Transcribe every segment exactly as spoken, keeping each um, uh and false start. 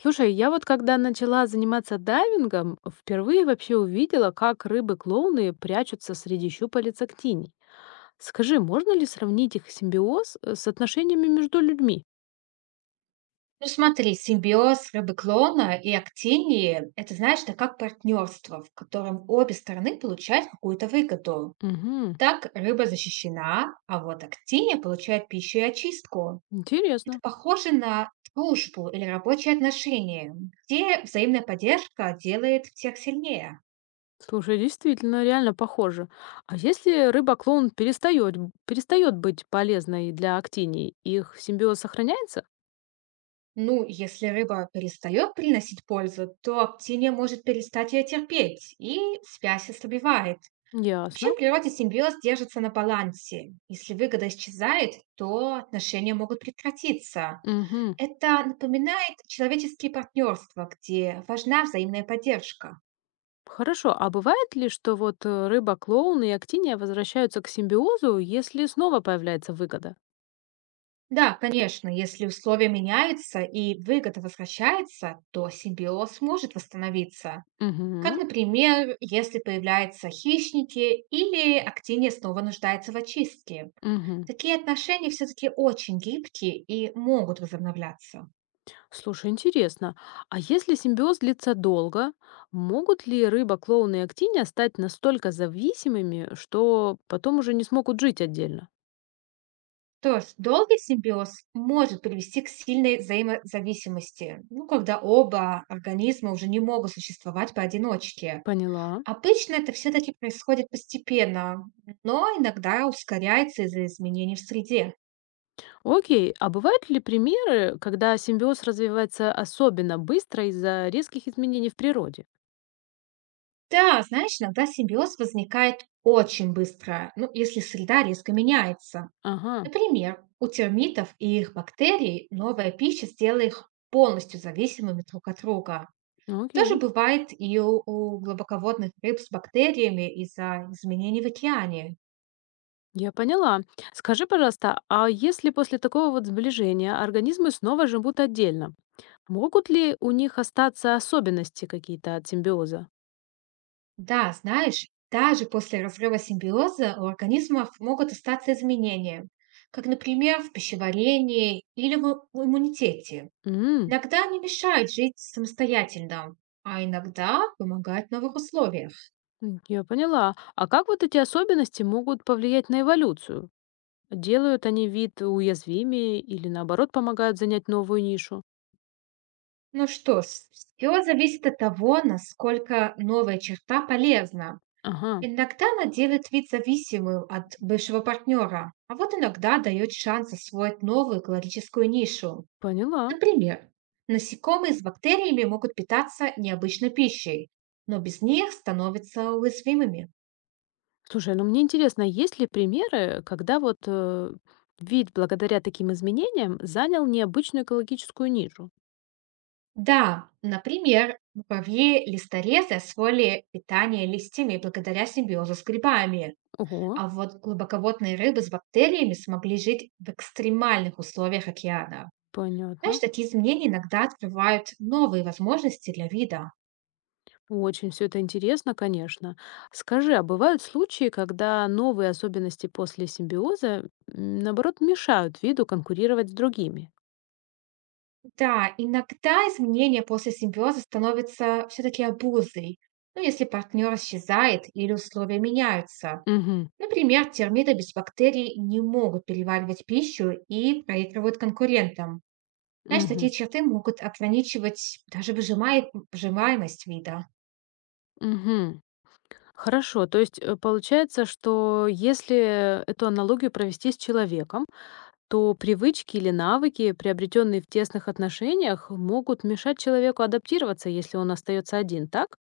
Слушай, я вот когда начала заниматься дайвингом, впервые вообще увидела, как рыбы-клоуны прячутся среди щупалец актиний. Скажи, можно ли сравнить их симбиоз э, с отношениями между людьми? Ну смотри, симбиоз рыбы-клона и актинии – это, знаешь, это как партнерство, в котором обе стороны получают какую-то выгоду. Угу, Так рыба защищена, а вот актиния получает пищу и очистку. Это интересно. похоже на дружбу или рабочие отношения, где взаимная поддержка делает всех сильнее. Слушай, действительно, реально похоже. А если рыба-клоун перестает, перестает быть полезной для актиний, их симбиоз сохраняется? Ну, если рыба перестает приносить пользу, то актиния может перестать ее терпеть, и связь ослабевает. Вообще Ясно. в природе симбиоз держится на балансе. Если выгода исчезает, то отношения могут прекратиться. Угу. Это напоминает человеческие партнерства, где важна взаимная поддержка. Хорошо, а бывает ли, что вот э, рыба-клоун и актиния возвращаются к симбиозу, если снова появляется выгода? Да, конечно, если условия меняются и выгода возвращается, то симбиоз может восстановиться. Как, Угу, например, если появляются хищники или актиния снова нуждается в очистке. угу. Такие отношения все-таки очень гибкие и могут возобновляться. Слушай, интересно. А если симбиоз длится долго, могут ли рыба-клоун и актиния стать настолько зависимыми, что потом уже не смогут жить отдельно? Что ж, долгий симбиоз может привести к сильной взаимозависимости, ну, когда оба организма уже не могут существовать поодиночке. Поняла. Обычно это все-таки происходит постепенно, но иногда ускоряется из-за изменений в среде. Окей, а бывают ли примеры, когда симбиоз развивается особенно быстро из-за резких изменений в природе? Да, знаешь, иногда симбиоз возникает очень быстро, ну, если среда резко меняется. Ага, Например, у термитов и их бактерий новая пища сделала их полностью зависимыми друг от друга. Тоже окей. бывает и у, у глубоководных рыб с бактериями из-за изменений в океане. Я поняла. Скажи, пожалуйста, а если после такого вот сближения организмы снова живут отдельно, могут ли у них остаться особенности какие-то от симбиоза? Да, знаешь, даже после разрыва симбиоза у организмов могут остаться изменения, как, например, в пищеварении или в имму- в иммунитете. М, Иногда они мешают жить самостоятельно, а иногда помогают в новых условиях. м, я поняла. А как вот эти особенности могут повлиять на эволюцию? Делают они вид уязвимее или наоборот помогают занять новую нишу? Ну что ж, все зависит от того, насколько новая черта полезна. Ага, Иногда она делает вид зависимым от бывшего партнера, а вот иногда дает шанс освоить новую экологическую нишу. поняла. Например, насекомые с бактериями могут питаться необычной пищей, но без них становятся уязвимыми. Слушай, ну мне интересно, есть ли примеры, когда вот э, вид благодаря таким изменениям занял необычную экологическую нишу? Да, например, муравьи-листорезы освоили питание листьями благодаря симбиозу с грибами, Ого, а вот глубоководные рыбы с бактериями смогли жить в экстремальных условиях океана. Знаешь, понятно. такие изменения иногда открывают новые возможности для вида. Очень все это интересно, конечно. Скажи, а бывают случаи, когда новые особенности после симбиоза, м, наоборот, мешают виду конкурировать с другими? Да, иногда изменения после симбиоза становятся все-таки обузой. Ну, если партнер исчезает или условия меняются. Угу, Например, термиты без бактерий не могут переваривать пищу и проигрывают конкурентам. Знаешь, такие угу, черты могут ограничивать даже выжимай- выжимаемость вида. угу. Хорошо, то есть э, получается, что если эту аналогию провести с человеком, то привычки или навыки, приобретенные в тесных отношениях, могут мешать человеку адаптироваться, если он остается один, так?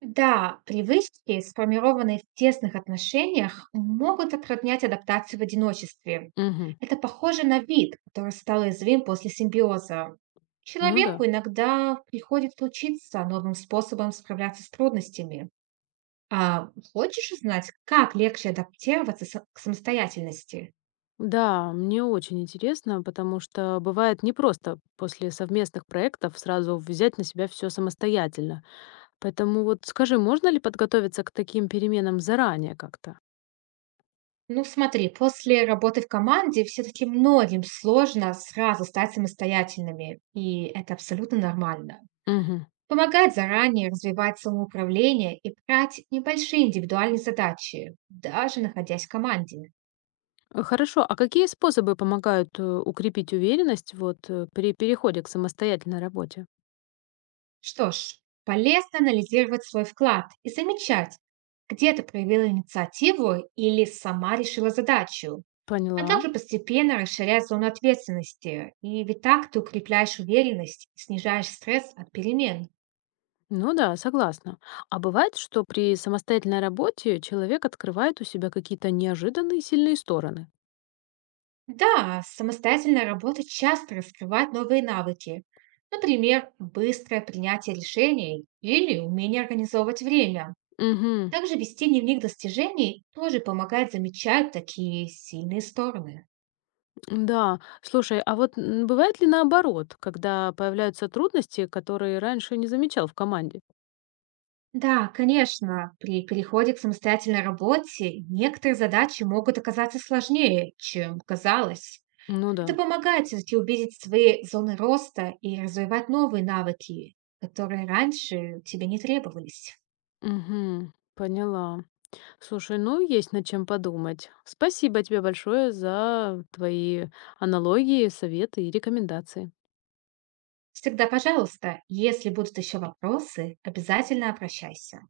Да, привычки, сформированные в тесных отношениях, могут затруднять адаптацию в одиночестве. Угу. Это похоже на вид, который стал уязвим после симбиоза. Ну Человеку да. иногда приходится учиться новым способом справляться с трудностями. А хочешь узнать, как легче адаптироваться са- к самостоятельности? Да, мне очень интересно, потому что бывает непросто после совместных проектов сразу взять на себя все самостоятельно. Поэтому вот скажи, можно ли подготовиться к таким переменам заранее как-то? Ну смотри, после работы в команде все-таки многим сложно сразу стать самостоятельными, и это абсолютно нормально. Мгм. Помогает заранее развивать самоуправление и брать небольшие индивидуальные задачи, даже находясь в команде. Э, Хорошо, а какие способы помогают э, укрепить уверенность вот э, при переходе к самостоятельной работе? Что ж, полезно анализировать свой вклад и замечать, где ты проявила инициативу или сама решила задачу, а Поняла. также постепенно расширять зону ответственности. И ведь так ты укрепляешь уверенность и снижаешь стресс от перемен. Ну да, согласна. А бывает, что при самостоятельной работе человек открывает у себя какие-то неожиданные сильные стороны? Да, самостоятельная работа часто раскрывает новые навыки. Например, быстрое принятие решений или умение организовывать время. Угу. Также вести дневник достижений тоже помогает замечать такие сильные стороны. Да, слушай, а вот м, бывает ли наоборот, когда появляются трудности, которые раньше не замечал в команде? Да, конечно, при переходе к самостоятельной работе некоторые задачи могут оказаться сложнее, чем казалось. Ну да. Это помогает все-таки увидеть свои зоны роста и развивать новые навыки, которые раньше тебе не требовались. Угу, поняла. Слушай, ну есть над чем подумать. Спасибо тебе большое за твои аналогии, советы и рекомендации. Всегда пожалуйста. Если будут еще вопросы, обязательно обращайся.